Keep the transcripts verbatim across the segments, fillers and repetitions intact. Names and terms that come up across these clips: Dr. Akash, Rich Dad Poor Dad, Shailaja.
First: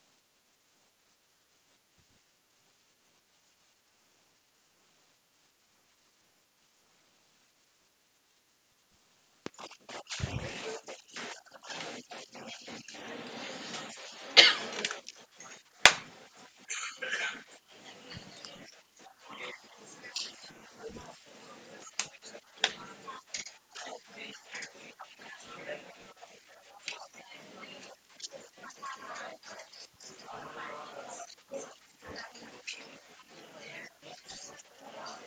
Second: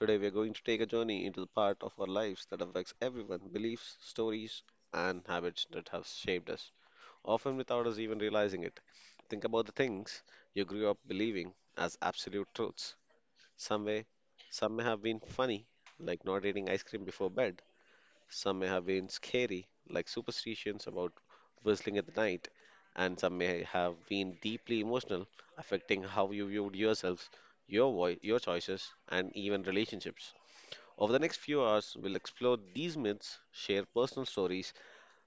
Today we are going to take a journey into the part of our lives that affects everyone, beliefs, stories and habits that have shaped us, often without us even realizing it. Think about the things you grew up believing as absolute truths. Some way, some may have been funny, like not eating ice cream before bed, some may have been scary, like superstitions about whistling at night, and some may have been deeply emotional, affecting how you viewed yourselves, your voice, your choices, and even relationships. Over the next few hours, we'll explore these myths, share personal stories,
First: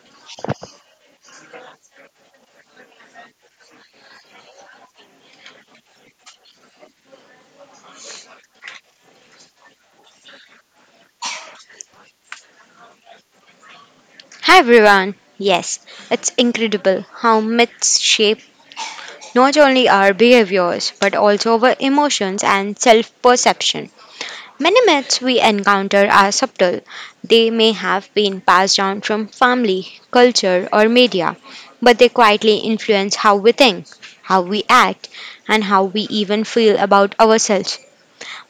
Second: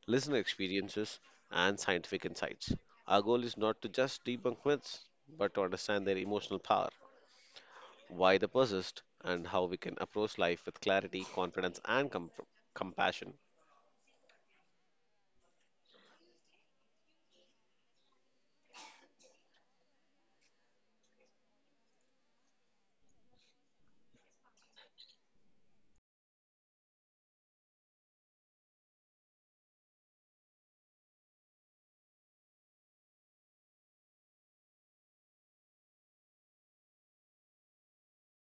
listener experiences, and scientific insights. Our goal is not to just debunk myths, but to understand their emotional power, why they persist, and how we can approach life with clarity, confidence, and com- compassion. Hi everyone. Yes, it's incredible how myths shape not only our behaviors but also our emotions and self perception. Many myths we encounter are subtle. They may have been passed down from family, culture, or media, but they quietly influence how we think, how we act, and how we even feel about ourselves.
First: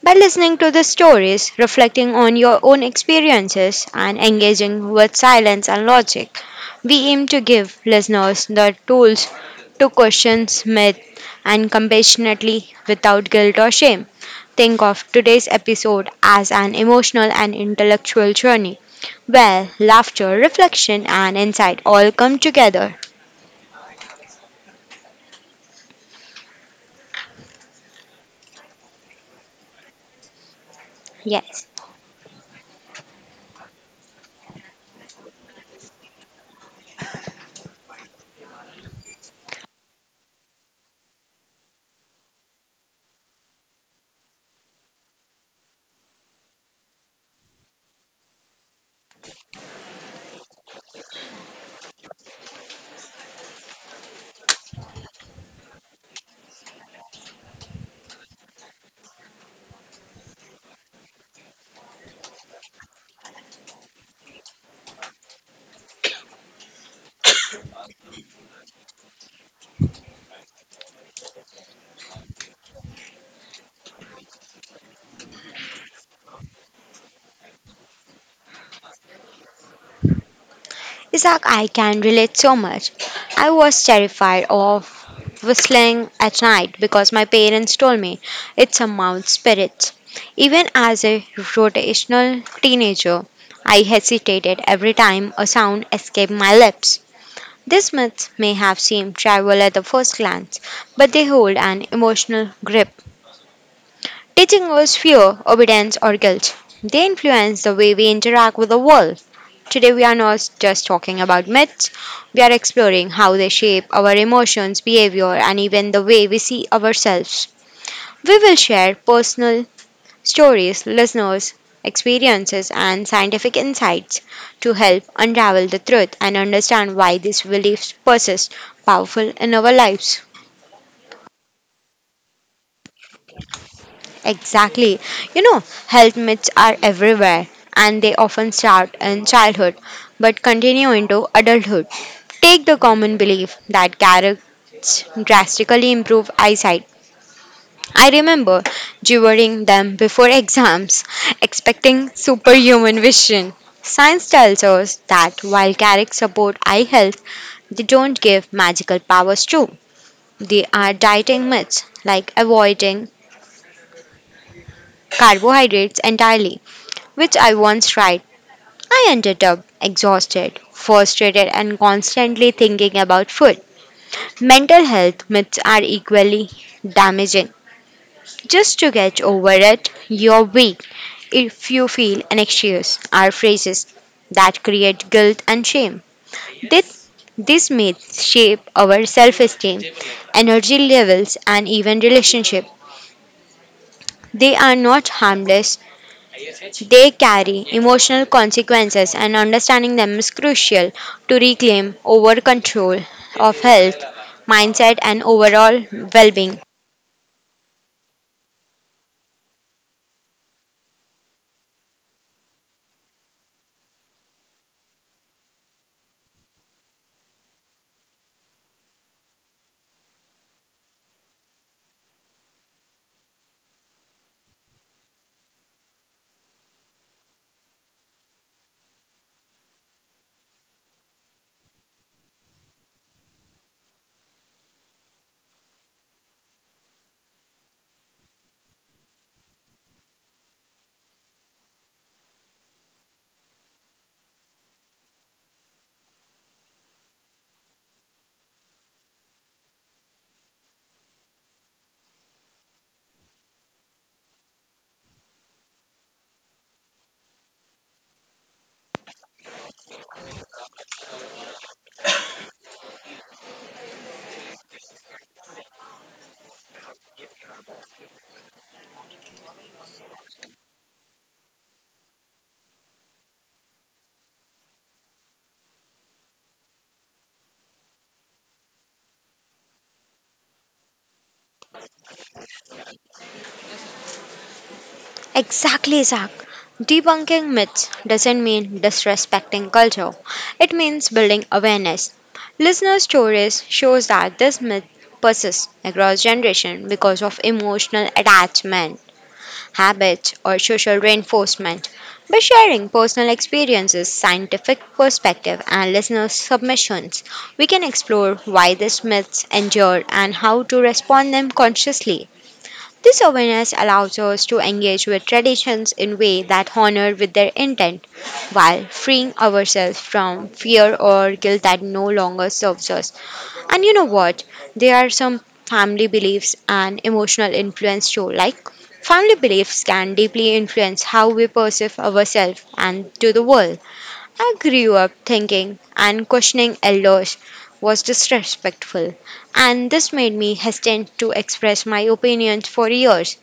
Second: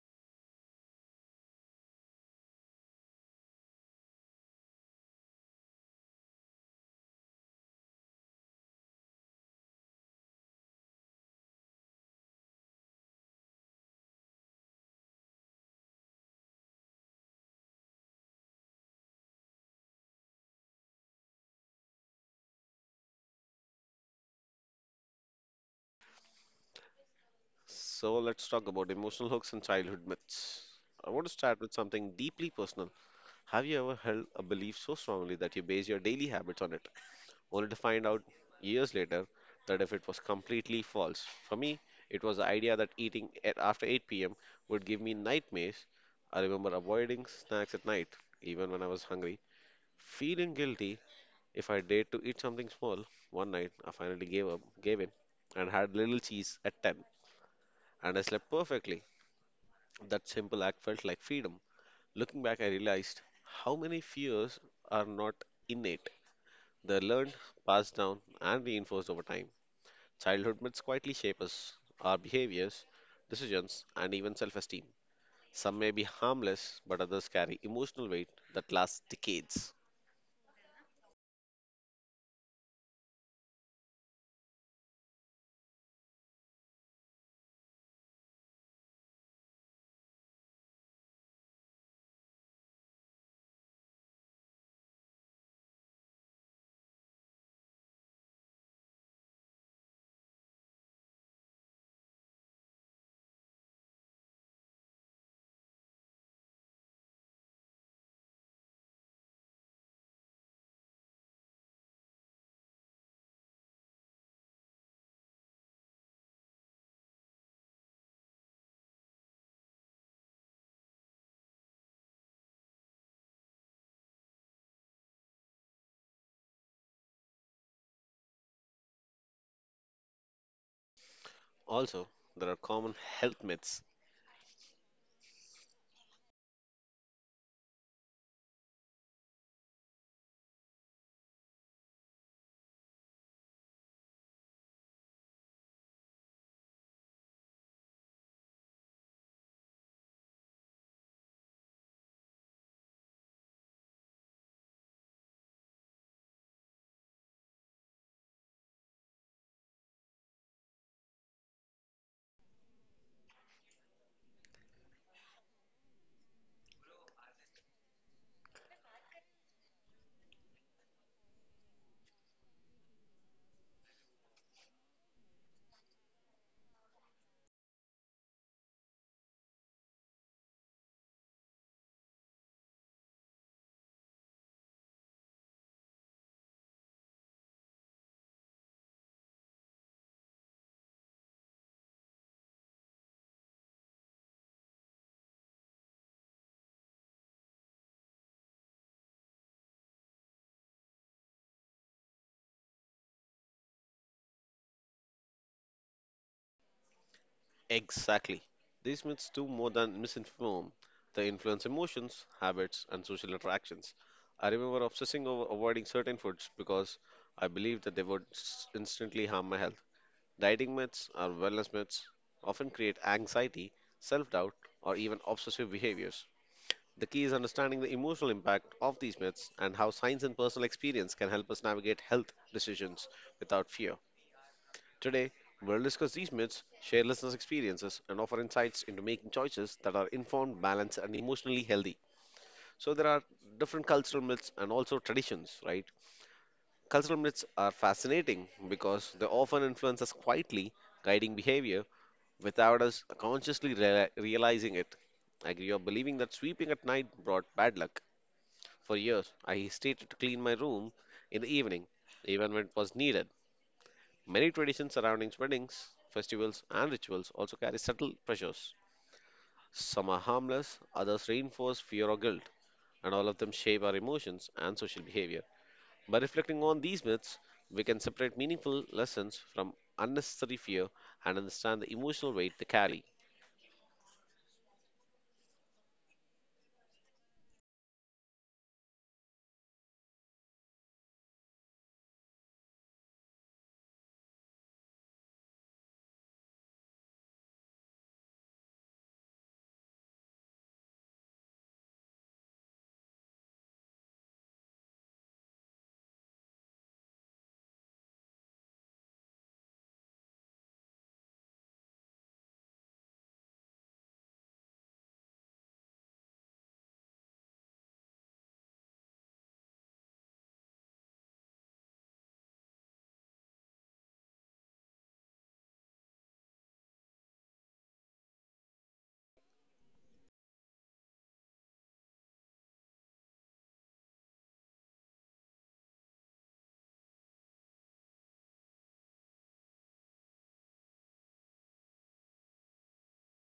By listening to the stories, reflecting on your own experiences, and engaging with silence and logic, we aim to give listeners the tools to question myth and compassionately without guilt or shame. Think of today's episode as an emotional and intellectual journey where laughter, reflection, and insight all come together. So let's talk about emotional hooks and childhood myths. I want to start Yes. with something deeply personal. Have you ever held a belief so strongly that you base your daily habits on it, only to find out years later that if it was completely false? For me, it was the idea that eating at after eight p m would give me nightmares. I remember avoiding snacks at night, even when I was hungry, feeling guilty if I dared to eat something small. One night, I finally gave up, gave in, and had little cheese at ten, and I slept perfectly. That simple act felt like freedom. Looking back, I realized how many fears are not innate. They're learned, passed down, and reinforced over time. Childhood myths quietly shape us, our behaviors, decisions, and even self esteem. Some may be harmless, but others carry emotional weight that lasts decades. Isaac, I can relate so much. I was terrified of whistling at night because my parents told me it's a mountain spirit. Even as a rotational teenager, I hesitated every time a sound escaped my lips. These myths may have seemed trivial at the first glance, but they hold an emotional grip, teaching us fear, obedience, or guilt. They influence the way we interact with the world. Today, we are not just talking about myths, we are exploring how they shape our emotions, behavior, and even the way we see ourselves. We will share personal stories, listeners' experiences, and scientific insights to help unravel the truth and understand why these beliefs persist powerful in our lives. Also, there are common health myths. Exactly. You know, health myths are everywhere and they often start in childhood but continue into adulthood. Take the common belief that carrots drastically improve eyesight. I remember devouring them before exams, expecting superhuman vision. Science tells us that while carrots support eye health, they don't give magical powers too. They are dieting myths like avoiding carbohydrates entirely, which I once tried. I ended up exhausted, frustrated, and constantly thinking about food. Mental health myths are equally damaging. Just to get over it, you're weak. If you feel anxious, are phrases that create guilt and shame. This, these myths shape our self esteem, energy levels, and even relationship. They are not harmless. They carry emotional consequences, and understanding them is crucial to reclaim over control of health, mindset, and overall well being. Exactly. These myths do more than misinform. They influence emotions, habits, and social interactions. I remember obsessing over avoiding certain foods because I believed that they would s- instantly harm my health. Dieting myths or wellness myths often create anxiety, self doubt, or even obsessive behaviors. The key is understanding the emotional impact of these myths and how science and personal experience can help us navigate health decisions without fear. Today, we'll discuss these myths, share listeners' experiences, and offer insights into making choices that are informed, balanced, and emotionally healthy. So, there are different cultural myths and also traditions, right? Cultural myths are fascinating because they often influence us quietly, guiding behavior without us consciously rea- realizing it. I grew up believing that sweeping at night brought bad luck. For years, I hesitated to clean my room in the evening, even when it was needed. Many traditions surrounding weddings, festivals, and rituals also carry subtle pressures. Some are harmless, others reinforce fear or guilt, and all of them shape our emotions and social behavior. By reflecting on these myths, we can separate meaningful lessons from unnecessary fear and understand the emotional weight they carry. Exactly, Zach. Debunking myths doesn't mean disrespecting culture. It means building awareness. Listener stories shows that this myth persists across generation because of emotional attachment habits, or social reinforcement. By sharing personal experiences, scientific perspective, and listener submissions, we can explore why these myths endure and how to respond them consciously. This awareness allows us to engage with traditions in way that honor with their intent while freeing ourselves from fear or guilt that no longer serves us. And you know what? There are some family beliefs and emotional influence too. Like family beliefs can deeply influence how we perceive ourselves and to the world. I grew up thinking and questioning elders was disrespectful, and this made me hesitant to express my opinions for years.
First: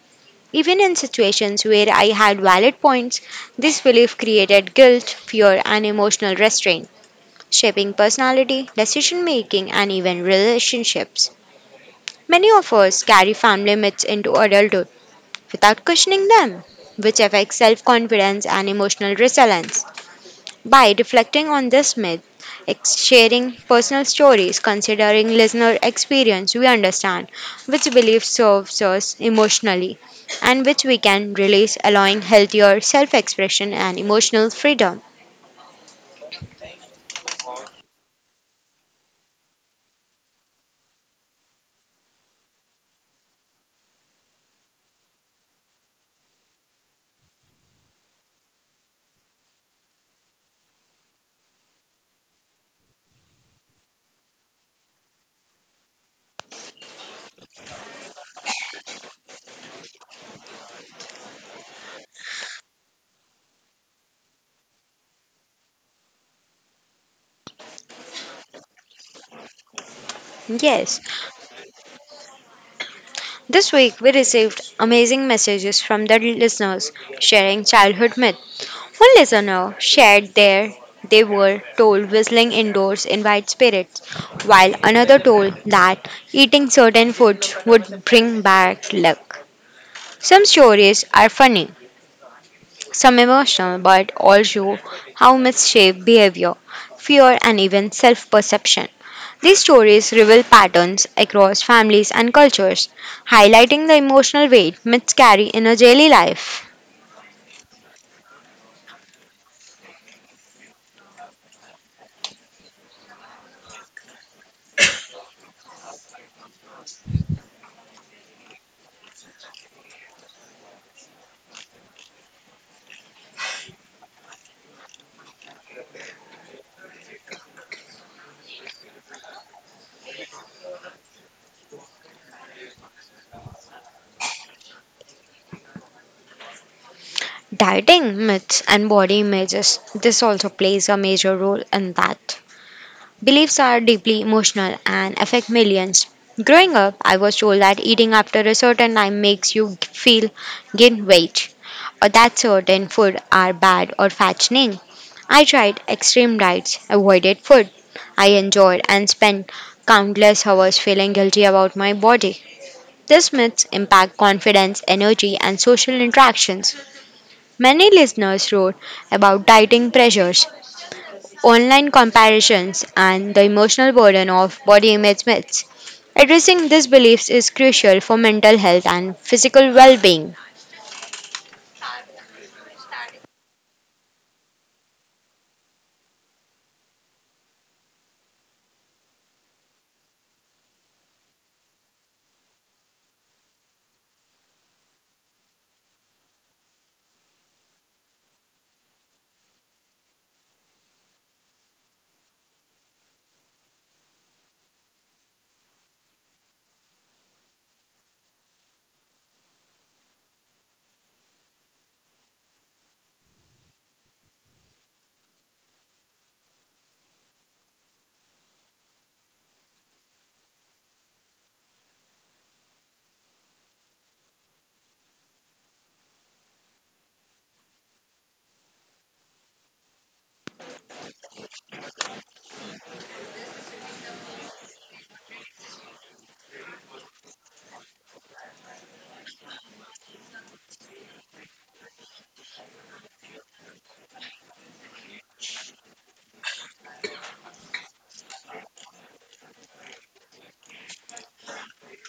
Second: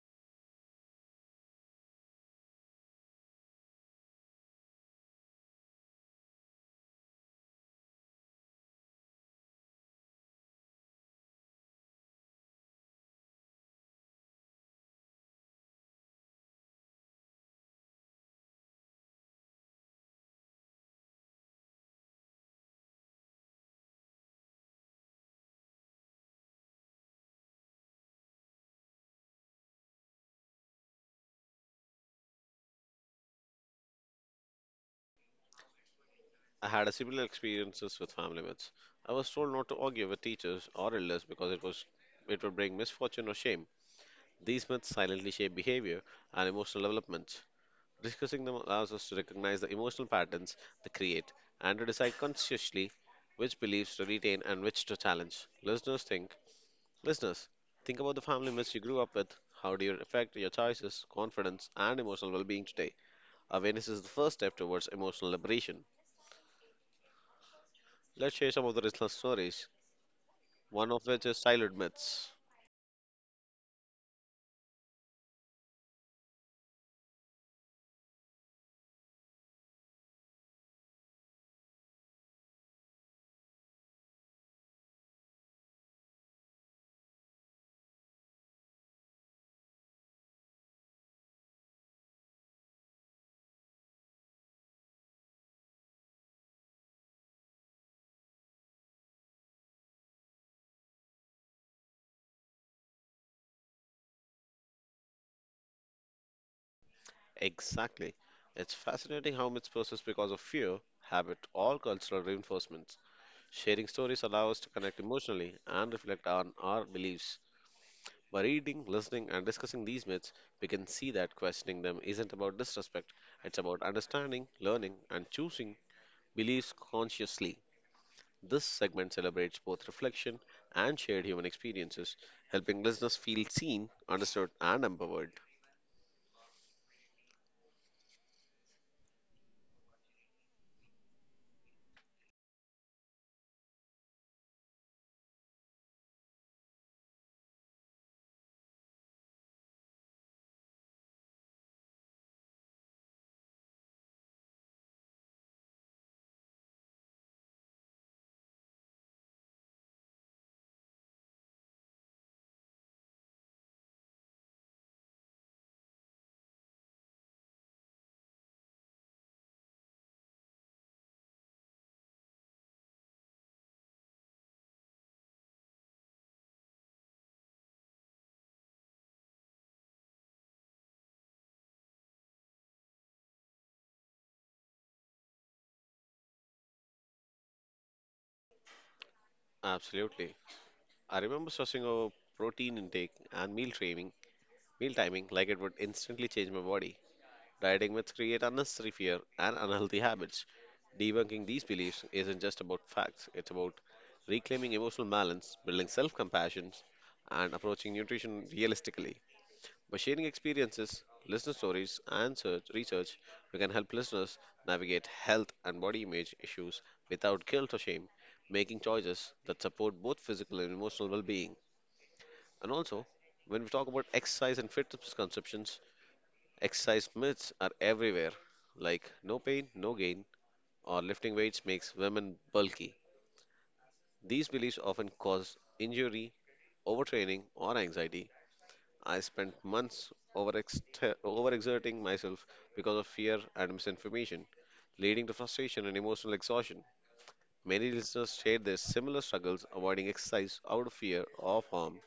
Even in situations where I had valid points, this belief created guilt, fear, and emotional restraint, shaping personality, decision making, and even relationships. Many of us carry family myths into adulthood without questioning them, which affects self confidence and emotional resilience. By reflecting on this myth, ex- sharing personal stories, considering listener experience, we understand which belief serves us emotionally and which we can release, allowing healthier self expression and emotional freedom. I had a similar experiences with family myths. I was told not to argue with teachers or elders because it was it would bring misfortune or shame. These myths silently shape behavior and emotional development. Discussing them allows us to recognize the emotional patterns they create and to decide consciously which beliefs to retain and which to challenge. Listeners think, listeners, think about the family myths you grew up with. How do you affect your choices, confidence, and emotional well-being today? Awareness is the first step towards emotional liberation. Let's share some of the listener stories. One Yes. of which is childhood myths. This week, we received amazing messages from the listeners sharing childhood myths. One listener shared their they were told whistling indoors invites spirits, while another told that eating certain foods would bring back luck. Some stories are funny, some emotional, but also how myths shape behavior, fear, and even self perception. These stories reveal patterns across families and cultures, highlighting the emotional weight myths carry in our daily life. Exactly. It's fascinating how myths persist because of fear, habit, or cultural reinforcement. Sharing stories allow us to connect emotionally and reflect on our beliefs. By reading, listening, and discussing these myths, we can see that questioning them isn't about disrespect, it's about understanding, learning, and choosing beliefs consciously. This segment celebrates both reflection and shared human experiences, helping listeners feel seen, understood, and empowered. Dieting myths and body images. This also plays a major role in that. Beliefs are deeply emotional and affect millions. Growing up, I was told that eating after a certain time makes you feel gain weight, or that certain food are bad or fattening. I tried extreme diets, avoided food I enjoyed, and spent countless hours feeling guilty about my body. These myths impact confidence, energy, and social interactions. Many listeners wrote about dieting pressures, online comparisons, and the emotional burden of body image myths. Addressing these beliefs is crucial for mental health and physical well being. Absolutely. I remember stressing over protein intake and meal timing, meal timing like it would instantly change my body. Dieting myths create unnecessary fear and unhealthy habits. Debunking these beliefs isn't just about facts, it's about reclaiming emotional balance, building self compassion, and approaching nutrition realistically. By sharing experiences, listener stories, and search, research, we can help listeners navigate health and body image issues without guilt or shame, making choices that support both physical and emotional well being. And also, when we talk about exercise and fitness conceptions, exercise myths are everywhere, like no pain, no gain, or lifting weights makes women bulky. These beliefs often cause injury, overtraining, or anxiety. I spent months overext- overexerting myself because of fear and misinformation, leading to frustration and emotional exhaustion. Many listeners share their similar struggles avoiding exercise out of fear of harm,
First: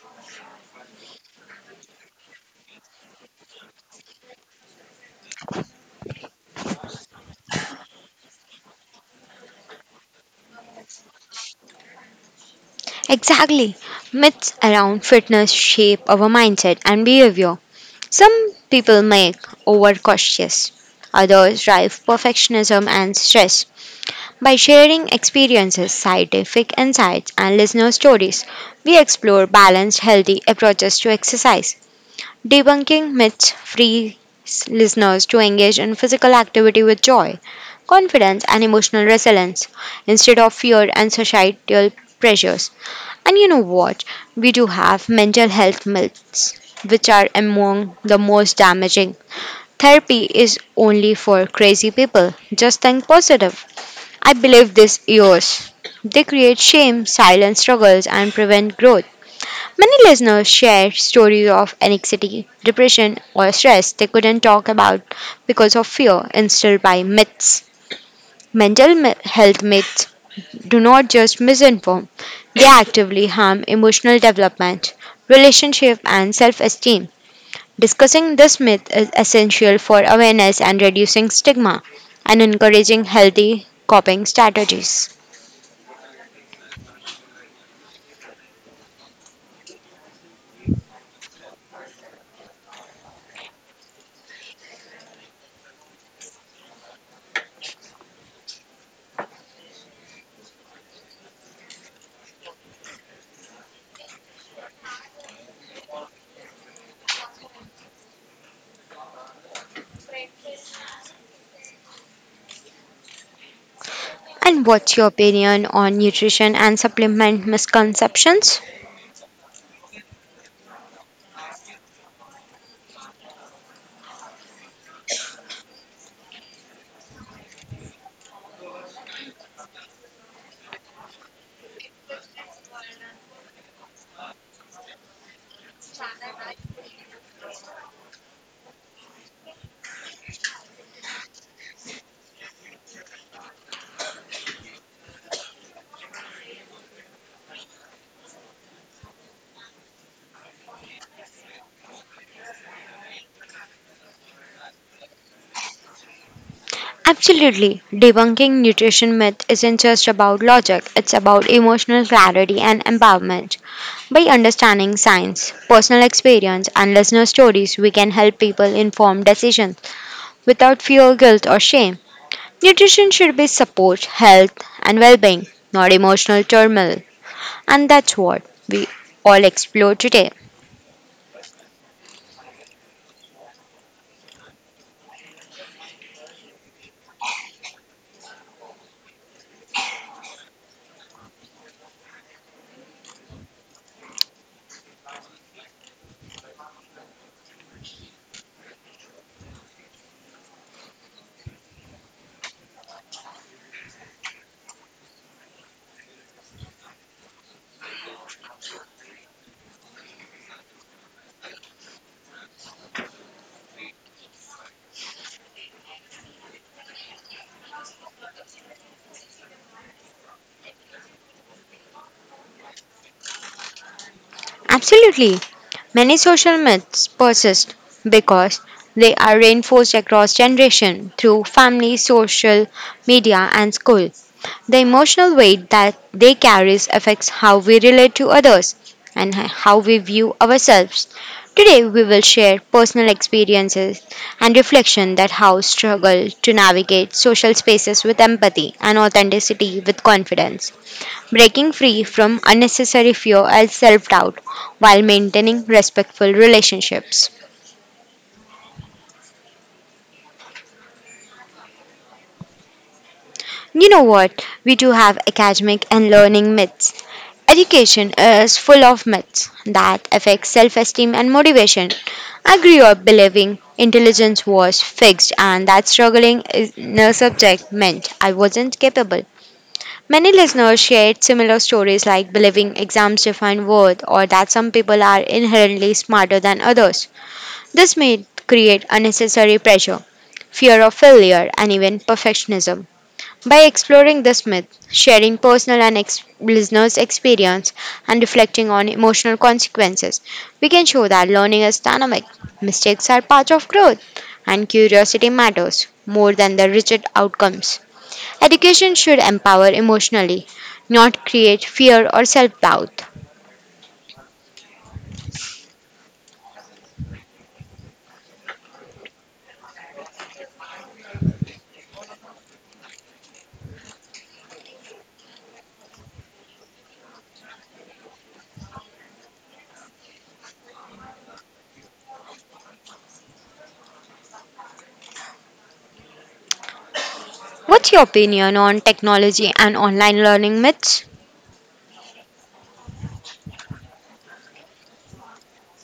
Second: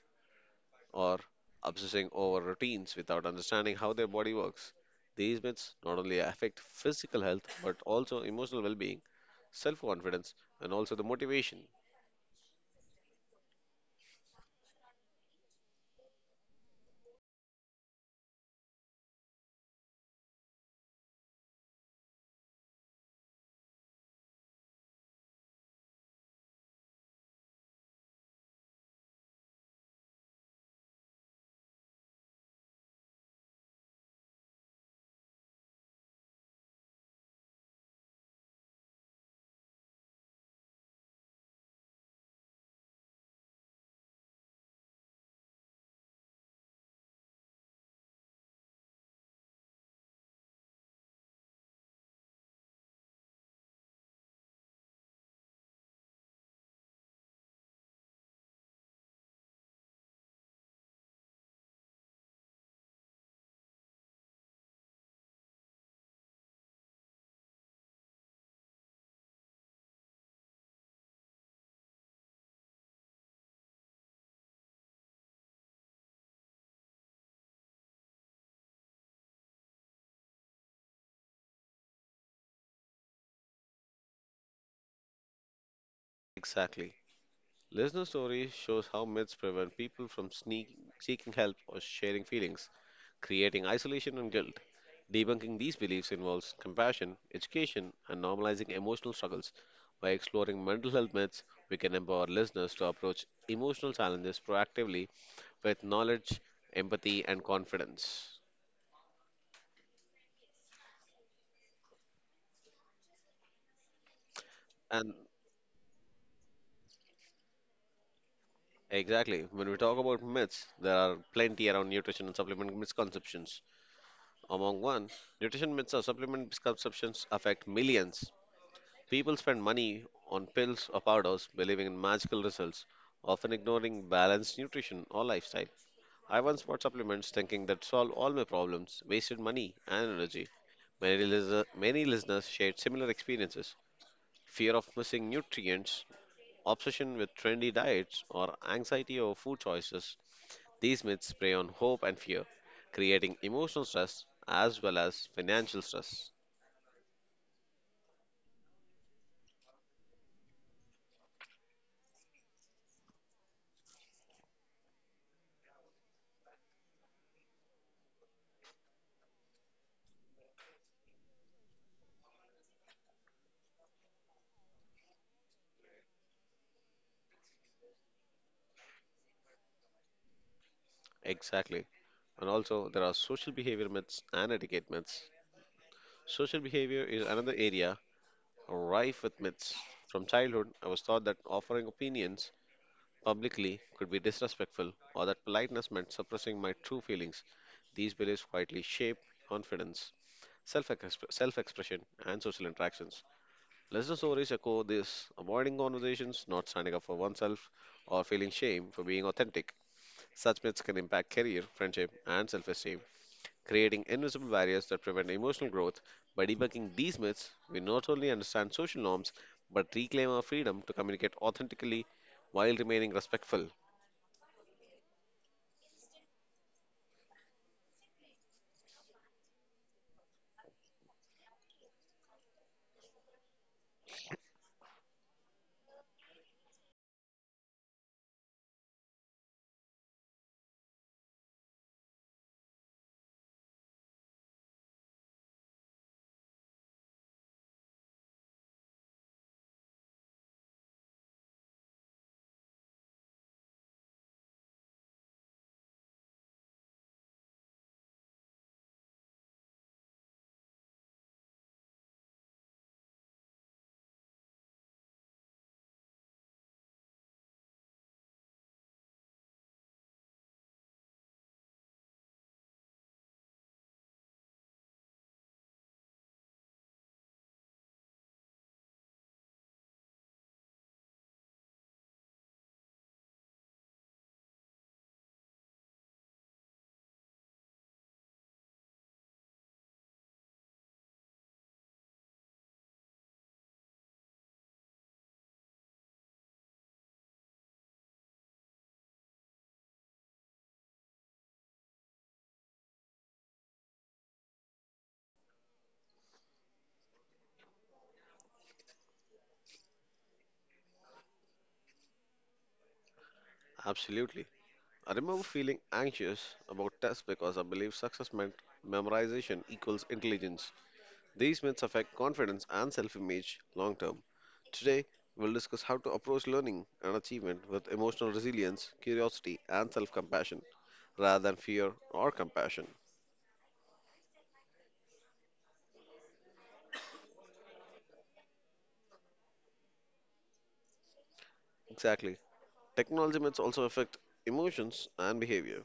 or obsessing over routines without understanding how their body works. These myths not only affect physical health but also emotional well being, self confidence, and also the motivation. Exactly. Myths around fitness shape our mindset and behavior. Some people make overcautious, others drive perfectionism and stress. By sharing experiences, scientific insights, and listener stories, we explore balanced, healthy approaches to exercise. Debunking myths free listeners to engage in physical activity with joy, confidence, and emotional resilience instead of fear and societal pressures. And you know what? We do have mental health myths which are among the most damaging. Therapy is only for crazy people. Just think positive. I believe this yours. They create shame, silent struggles, and prevent growth. Many listeners share stories of anxiety, depression, or stress they couldn't talk about because of fear instilled by myths. Mental mi- health myths do not just misinform, they actively harm emotional development, relationship, and self esteem. Discussing this myth is essential for awareness and reducing stigma and encouraging healthy coping strategies. Exactly. Listener stories shows how myths prevent people from sneak, seeking help or sharing feelings, creating isolation and guilt. Debunking these beliefs involves compassion, education, and normalizing emotional struggles. By exploring mental health myths, we can empower listeners to approach emotional challenges proactively with knowledge, empathy, and confidence. And what's your And opinion on nutrition and supplement misconceptions? exactly, when we talk about myths, there are plenty around nutrition and supplement misconceptions. Among one, nutrition myths or supplement consumptions affect millions. People spend money on pills or powders believing in magical results, often ignoring balanced nutrition or lifestyle. I once bought supplements thinking that solved all my problems, wasted money and energy. Many, lis- many listeners shared similar experiences, fear of missing nutrients, obsession with trendy diets, or anxiety over food choices. These myths prey on hope and fear, creating emotional stress as well as financial stress. Absolutely. Debunking nutrition myth isn't just about logic, it's about emotional clarity and empowerment. By understanding science, personal experience, and listener stories, we can help people inform decisions without fear, guilt, or shame. Nutrition should be support health and well-being, not emotional turmoil. And that's what we all explore today. Exactly. And also, there are social behavior myths and etiquette myths. Social behavior is another area rife with myths. From childhood, I was taught that offering opinions publicly could be disrespectful or that politeness meant suppressing my true feelings. These beliefs quietly shape confidence, self self expression, and social interactions. Listener stories echo this avoiding conversations, not standing up for oneself, or feeling shame for being authentic. Such myths can impact career, friendship, and self esteem, creating invisible barriers that prevent emotional growth. By debunking these myths, we not only understand social norms but reclaim our freedom to communicate authentically while remaining respectful. Absolutely. Many social myths persist because they are reinforced across generation through family, social media and school. The emotional weight that they carry affects how we relate to others and how we view ourselves. Today, we will share personal experiences and reflection that how struggle to navigate social spaces with empathy and authenticity with confidence, breaking free from unnecessary fear and self doubt while maintaining respectful relationships. You know what? We do have academic and learning myths. Education is full of myths that affect self esteem and motivation. I grew up believing intelligence was fixed and that struggling is no subject meant I wasn't capable. Many listeners shared similar stories like believing exams define worth or that some people are inherently smarter than others. This may create unnecessary pressure fear of failure, and even perfectionism. By exploring this myth, sharing personal and ex- listeners' experience, and reflecting on emotional consequences, we can show that learning is dynamic, mistakes are part of growth, and curiosity matters more than the rigid outcomes. Education should empower emotionally, not create fear or self doubt. Absolutely. I remember feeling anxious about tests because I believed success meant memorization equals intelligence. These myths affect confidence and self image long term. Today, we'll discuss how to approach learning and achievement with emotional resilience, curiosity, and self compassion rather than fear or compassion. What's your opinion on technology and online learning myths? Exactly. Technology myths also affect emotions and behavior.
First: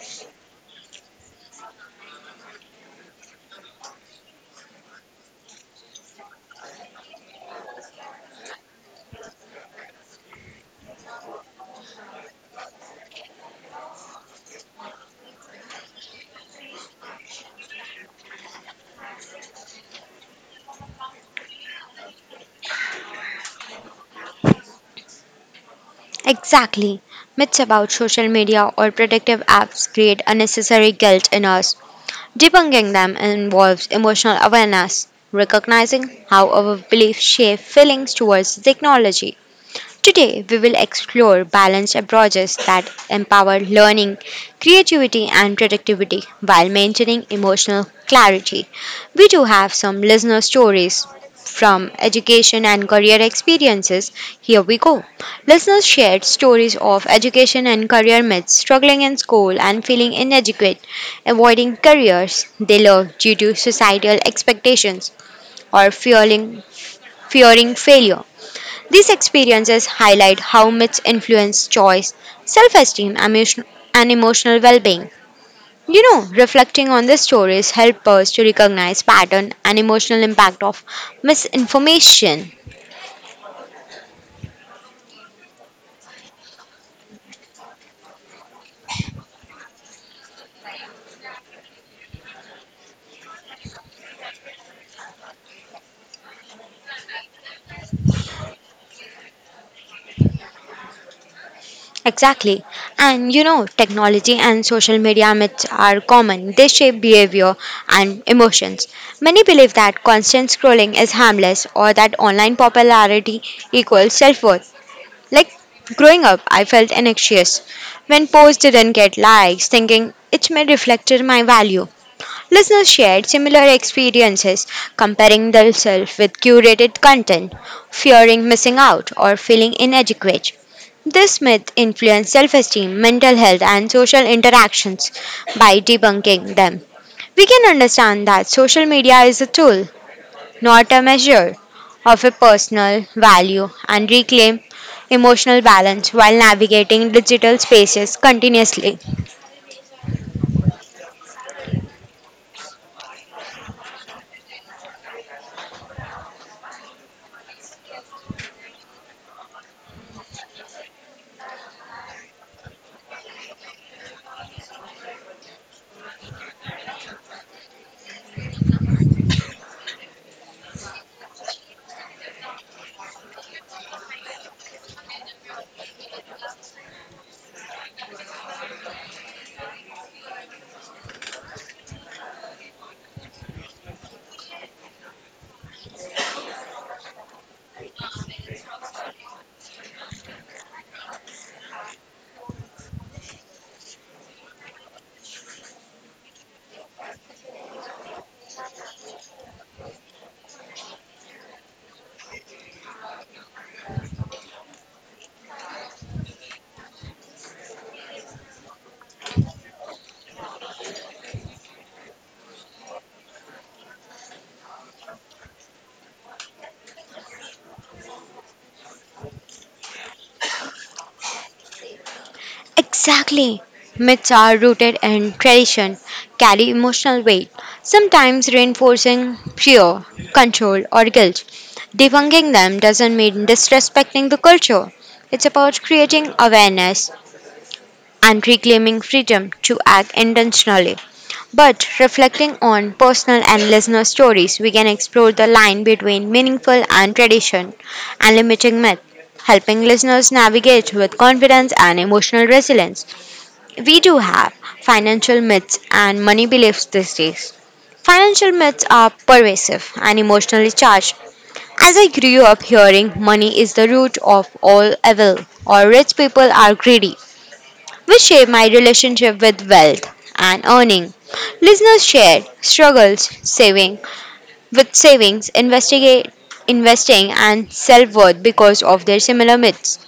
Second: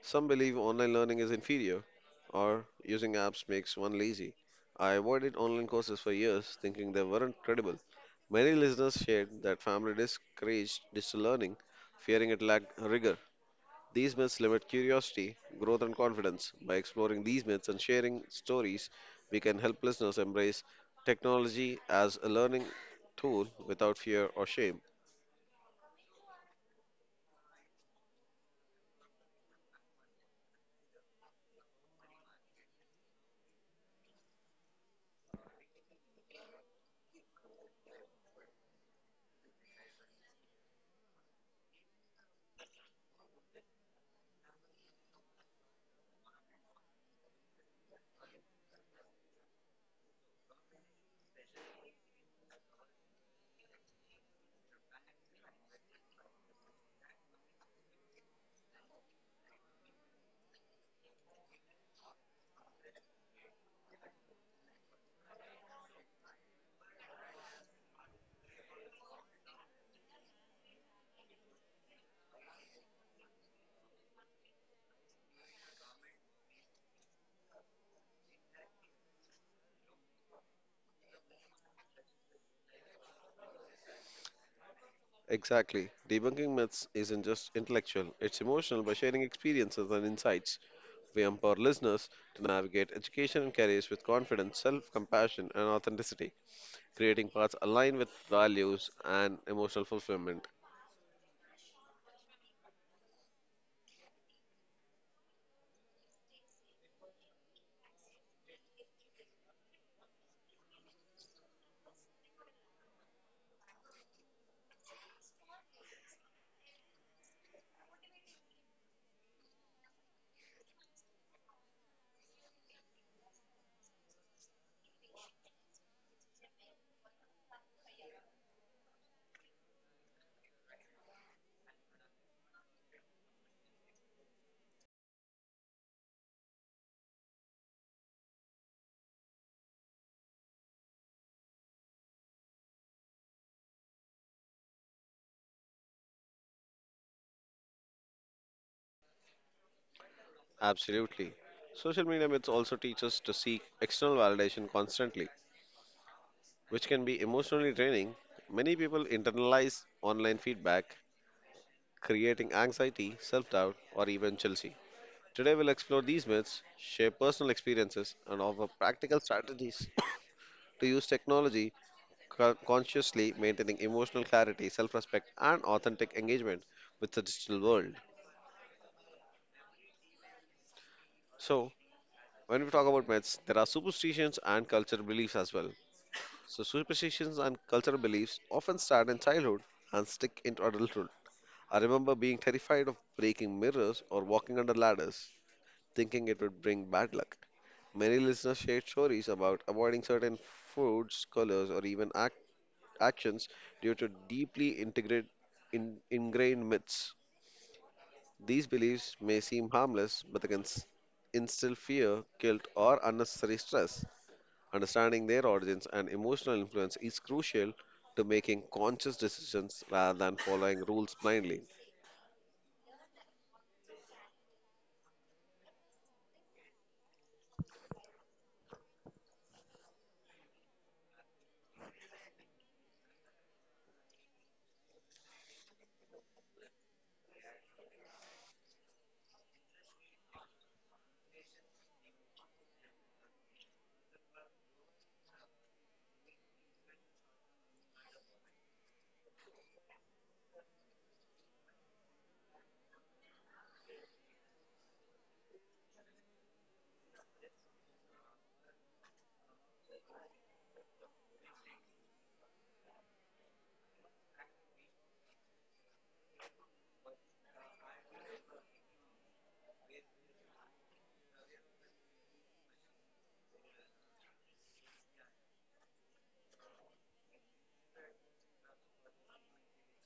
Some believe online learning is inferior or using apps makes one lazy. I avoided online courses for years thinking they weren't credible. Many listeners shared that family discouraged digital learning, fearing it lacked rigor. These myths limit curiosity, growth, and confidence. By exploring these myths and sharing stories, we can help listeners embrace technology as a learning tool without fear or shame. Exactly. Myths about social media or protective apps create unnecessary guilt in us. Debunking them involves emotional awareness, recognizing how our beliefs shape feelings towards technology. Today, we will explore balanced approaches that empower learning, creativity, and productivity while maintaining emotional clarity. We do have some listener stories from education and career experiences. Here we go. Listeners shared stories of education and career myths, struggling in school and feeling inadequate, avoiding careers they love due to societal expectations, or fearing, fearing failure. These experiences highlight how myths influence choice, self esteem, and emotional well being. You know, reflecting on these stories help us to recognize pattern and emotional impact of misinformation. Exactly. Debunking myths isn't just intellectual, it's emotional by sharing experiences and insights. We empower listeners to navigate education and careers with confidence, self compassion, and authenticity, creating paths aligned with values and emotional fulfillment. Exactly. And you know, technology and social media myths are common. They shape behavior and emotions. Many believe that constant scrolling is harmless or that online popularity equals self worth. Like growing up, I felt anxious when posts didn't get likes, thinking it may reflect my value. Listeners shared similar experiences, comparing themselves with curated content, fearing missing out, or feeling inadequate. This myth influenced self esteem, mental health, and social interactions by debunking them. We can understand that social media is a tool not a measure of a personal value and reclaim emotional balance while navigating digital spaces continuously. Absolutely. Social media myths also teach us to seek external validation constantly, which can be emotionally draining. Many people internalize online feedback, creating anxiety, self doubt, or even jealousy. Today, we'll explore these myths, share personal experiences, and offer practical strategies to use technology co- consciously, maintaining emotional clarity, self respect, and authentic engagement with the digital world. So, when we talk about myths, there are superstitions and cultural beliefs as well. So, superstitions and cultural beliefs often start in childhood and stick into adulthood. I remember being terrified of breaking mirrors or walking under ladders, thinking it would bring bad luck. Many listeners shared stories about avoiding certain foods, colors, or even ac actions due to deeply integrate, in, ingrained myths. These beliefs may seem harmless, but they can s- instill fear, guilt, or unnecessary stress. Understanding their origins and emotional influence is crucial to making conscious decisions rather than following rules blindly. Exactly. Myths are rooted in tradition, carry emotional weight, sometimes reinforcing fear, control, or guilt. Debunking them doesn't mean disrespecting the culture. It's about creating awareness and reclaiming freedom to act intentionally. But reflecting on personal and listener stories, we can explore the line between meaningful and tradition and limiting myth, helping listeners navigate with confidence and emotional resilience. We do have financial myths and money beliefs these days. Financial myths are pervasive and emotionally charged. As I grew up hearing money is the root of all evil or rich people are greedy which shape my relationship with wealth and earning. Listeners share struggles saving with savings, investigate investing and self-worth because of their similar myths.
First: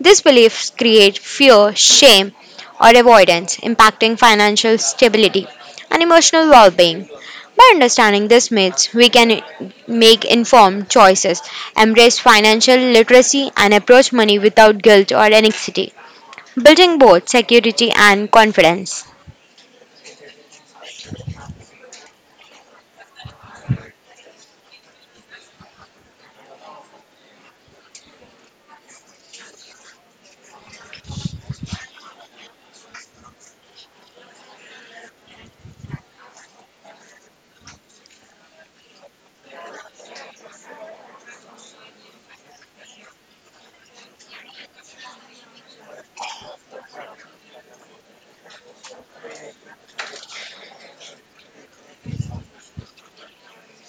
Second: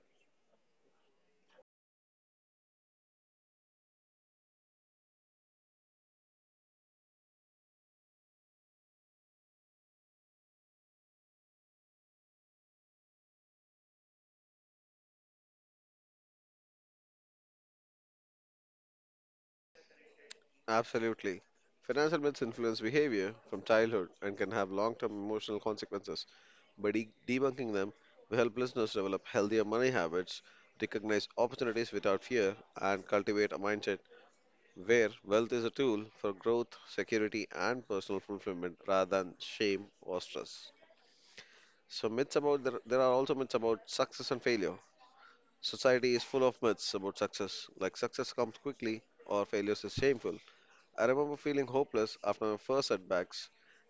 These beliefs create fear, shame, or avoidance, impacting financial stability and emotional well being. By understanding these myths, we can make informed choices, embrace financial literacy, and approach money without guilt or anxiety building both security and confidence. Absolutely. Financial myths influence behavior from childhood and can have long term emotional consequences. By de- debunking them, we help listeners develop healthier money habits, recognize opportunities without fear, and cultivate a mindset where wealth is a tool for growth, security, and personal fulfillment rather than shame or stress. So, myths about there, there are also myths about success and failure. Society is full of myths about success, like success comes quickly or failure is shameful. I remember feeling hopeless after my first setbacks,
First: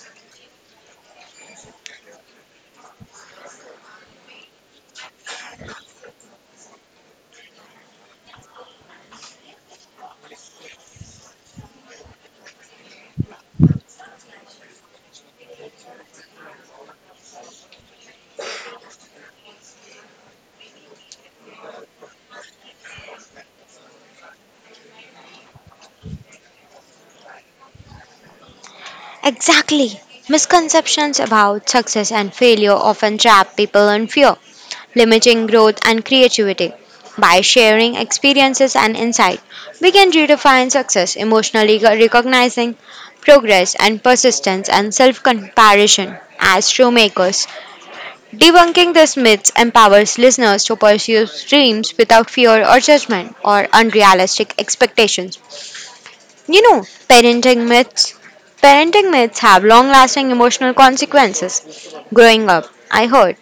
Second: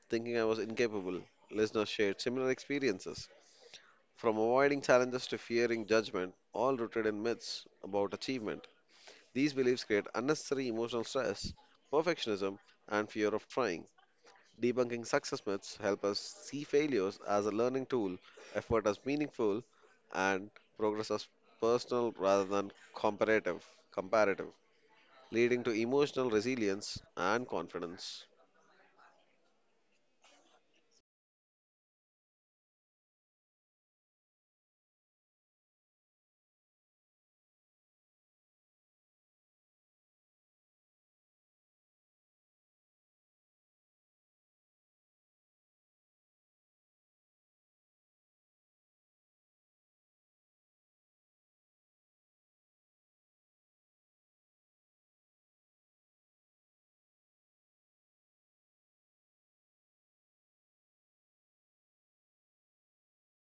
thinking I was incapable. Listeners shared similar experiences. From avoiding challenges to fearing judgment, all rooted in myths about achievement. These beliefs create unnecessary emotional stress, perfectionism, and fear of trying. Debunking success myths help us see failures as a learning tool, effort as meaningful, and progress as personal rather than comparative, comparative, leading to emotional resilience and confidence. Exactly. Misconceptions about success and failure often trap people in fear, limiting growth and creativity. By sharing experiences and insight, we can redefine success emotionally, recognizing progress and persistence and self comparison as true makers. Debunking these myths empowers listeners to pursue dreams without fear or judgment or unrealistic expectations. You know, parenting myths. Parenting myths have long lasting emotional consequences. Growing up, I heard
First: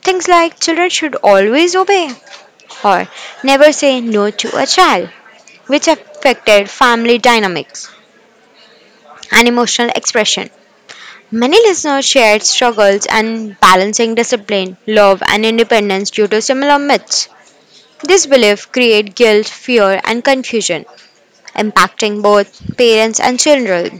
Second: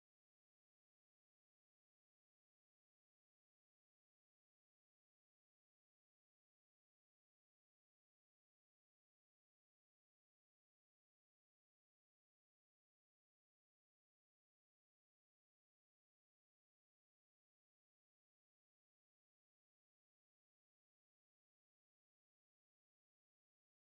things like children should always obey or never say no to a child, which affected family dynamics and emotional expression. Many listeners shared struggles and balancing discipline, love, and independence due to similar myths. This belief creates guilt, fear, and confusion, impacting both parents and children.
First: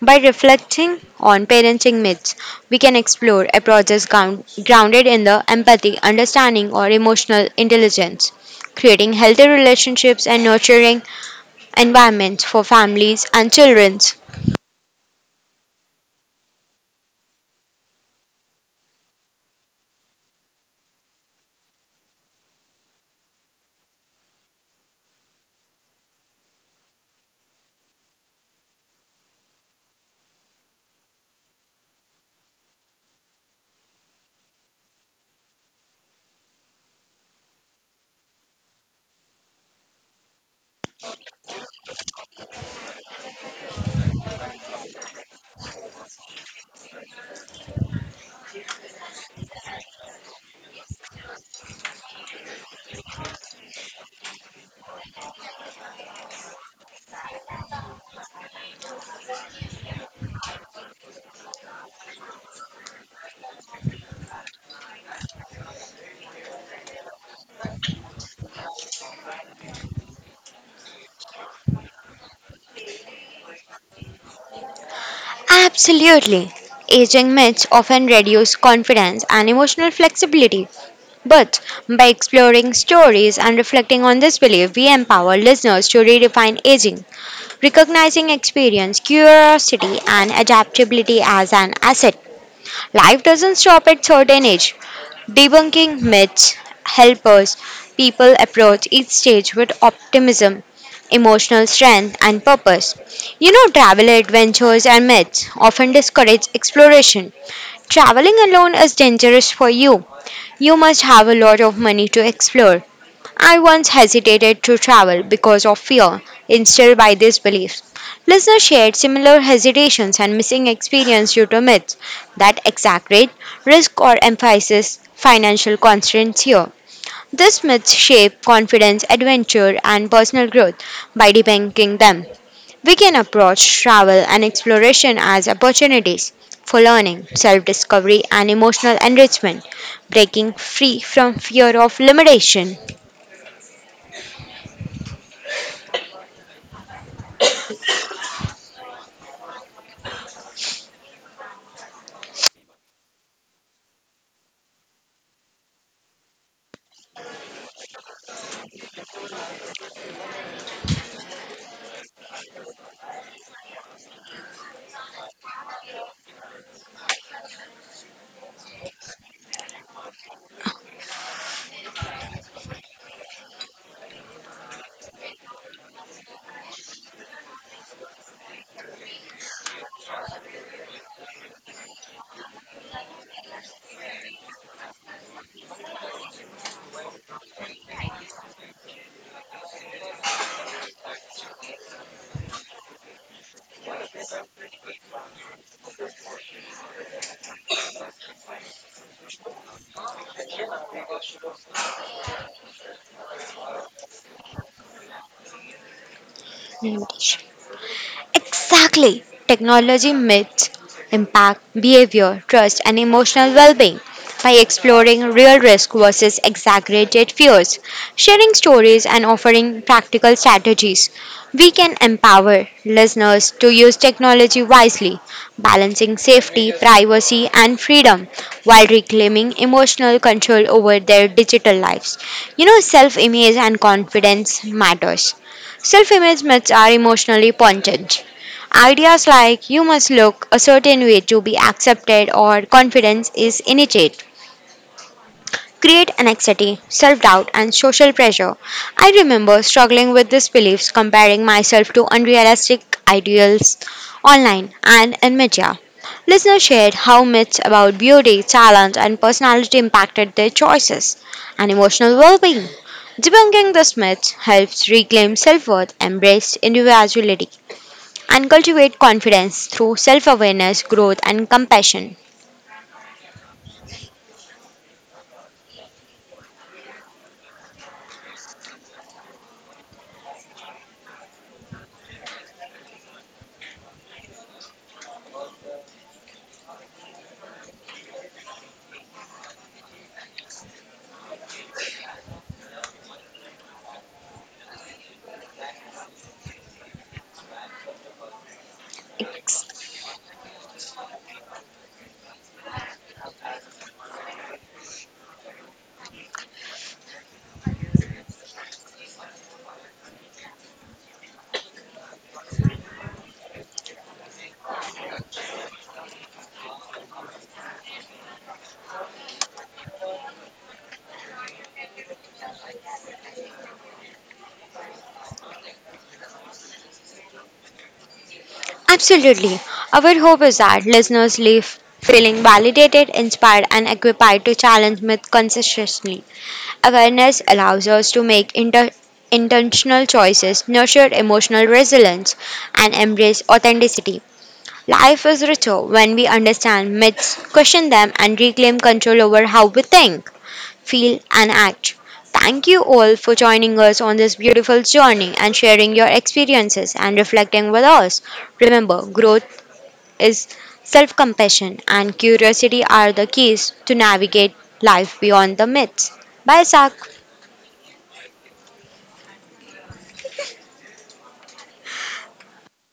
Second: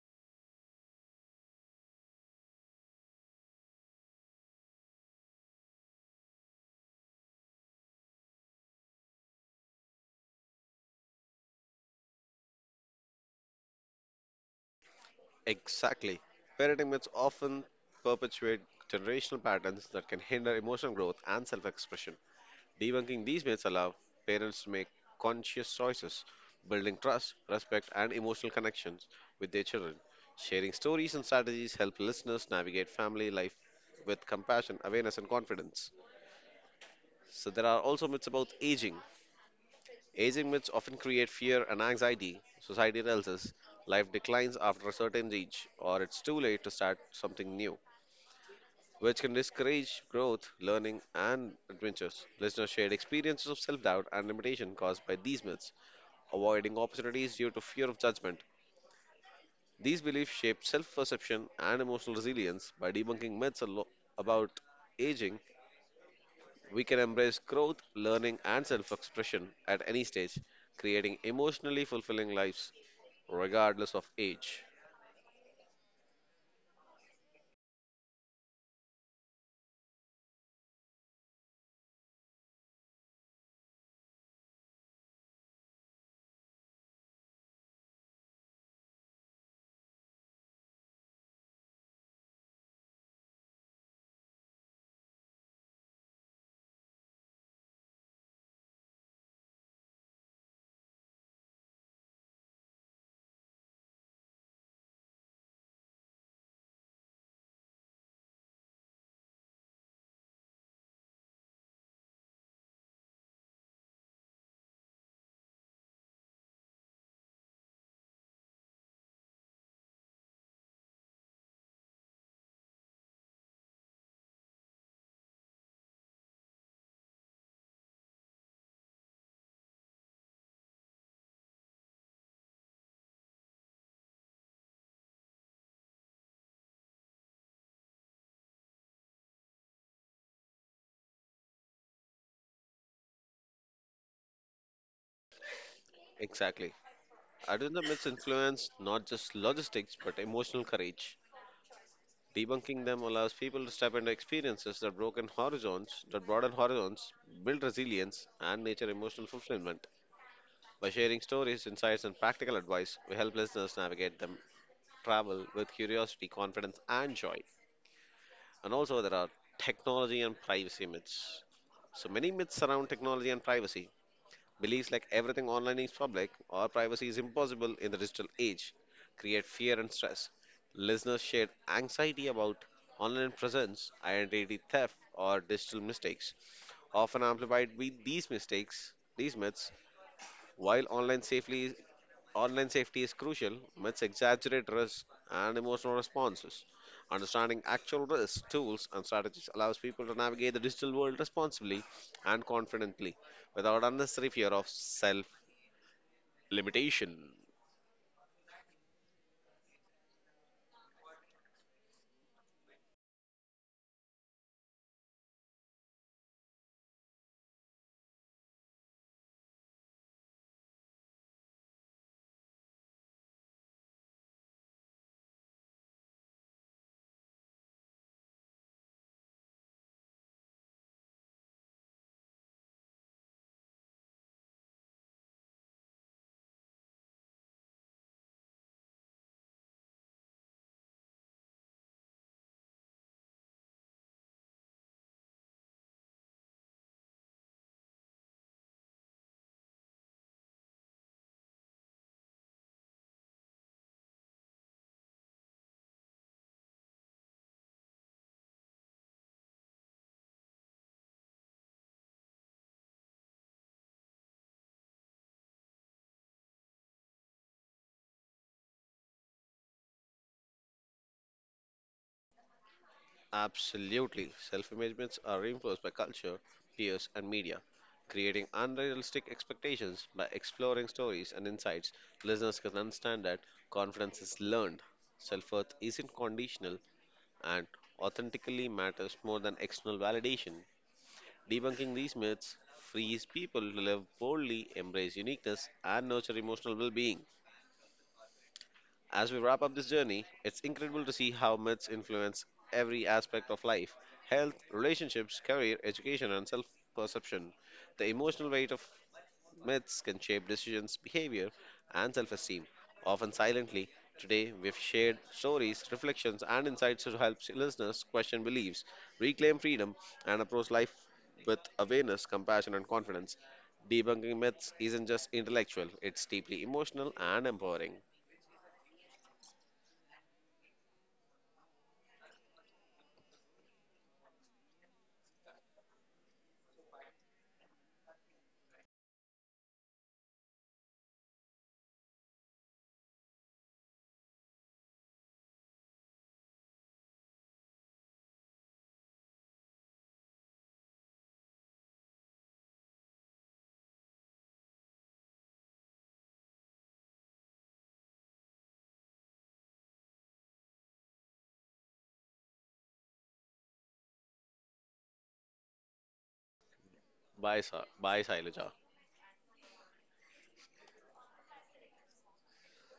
By reflecting on parenting myths, we can explore approaches ground- grounded in the empathy, understanding, or emotional intelligence, creating healthy relationships and nurturing environments for families and children. Exactly. Parenting myths often perpetuate generational patterns that can hinder emotional growth and self expression. Debunking these myths allow parents to make conscious choices, building trust, respect, and emotional connections with their children. Sharing stories and strategies help listeners navigate family life with compassion, awareness, and confidence. So, there are also myths about aging. Aging myths often create fear and anxiety. Society tells us life declines after a certain age, or it's too late to start something new, which can discourage growth, learning, and adventures. Listeners shared experiences of self doubt and limitation caused by these myths, avoiding opportunities due to fear of judgment. These beliefs shape self perception and emotional resilience. By debunking myths alo- about aging, we can embrace growth, learning, and self expression at any stage, creating emotionally fulfilling lives regardless of age. Absolutely. Aging myths often reduce confidence and emotional flexibility, but by exploring stories and reflecting on this belief, we empower listeners to redefine aging, recognizing experience, curiosity, and adaptability as an asset. Life doesn't stop at certain age. Debunking myths help us people approach each stage with optimism, emotional strength, and purpose. You know, travel adventures and myths often discourage exploration. Traveling alone is dangerous for you. You must have a lot of money to explore. I once hesitated to travel because of fear instilled by these beliefs. Listeners shared similar hesitations and missing experience due to myths that exaggerate risk or emphasize financial constraints here. These myths shape confidence, adventure, and personal growth by debunking them. We can approach travel and exploration as opportunities for learning, self discovery, and emotional enrichment, breaking free from fear of limitation. Exactly. Adventure myths influence not just logistics but emotional courage. Debunking them allows people to step into experiences that broken horizons, that broaden horizons, build resilience, and nature emotional fulfillment. By sharing stories, insights, and practical advice, we help listeners navigate them travel with curiosity, confidence, and joy. And also, there are technology and privacy myths. So many myths surround technology and privacy. Beliefs like everything online is public or privacy is impossible in the digital age create fear and stress. Listeners shared anxiety about online presence, identity theft, or digital mistakes, often amplified with these mistakes, these myths. While online safely online safety is crucial, myths exaggerate risk and emotional responses. Understanding actual risks, tools, and strategies allows people to navigate the digital world responsibly and confidently without unnecessary fear of self limitation. limitation. Exactly. Technology myths impact behavior, trust, and emotional well being by exploring real risk versus exaggerated fears, sharing stories, and offering practical strategies. We can empower listeners to use technology wisely, balancing safety, privacy, and freedom while reclaiming emotional control over their digital lives. You know, self image and confidence matters. Self image myths are emotionally pointed. Ideas like you must look a certain way to be accepted or confidence is innate create anxiety, self doubt, and social pressure. I remember struggling with these beliefs, comparing myself to unrealistic ideals online and in media. Listeners shared how myths about beauty, talent, and personality impacted their choices and emotional well being. Debunking these myths helps reclaim self worth, embrace individuality, and cultivate confidence through self awareness, growth, and compassion. Absolutely. Self images are reinforced by culture, peers, and media, creating unrealistic expectations by exploring stories and insights. Listeners can understand that confidence is learned, self worth isn't conditional, and authentically matters more than external validation. Debunking these myths frees people to live boldly, embrace uniqueness, and nurture emotional well being. As we wrap up this Ex- journey, it's incredible to see how myths influence every aspect of life health, relationships, career, education, and self perception. The emotional weight of myths can shape decisions, behavior, and self esteem, often silently. Today, we've shared stories, reflections, and insights to help listeners question beliefs, reclaim freedom, and approach life with awareness, compassion, and confidence. Debunking myths isn't just intellectual, it's deeply emotional and empowering. Absolutely. Our hope is that listeners leave feeling validated, inspired, and equipped to challenge myths consistently. Awareness allows us to make inter- intentional choices, nurture emotional resilience, and embrace authenticity. Life is richer when we understand myths, question them, and reclaim control over how we think, feel, and act. Thank you all for joining us on this beautiful journey and sharing your experiences and reflecting with us. Remember, growth is self compassion and curiosity are the keys to navigate life beyond the myths. Bye, Sak. Bye, Sa- bye, Saileja.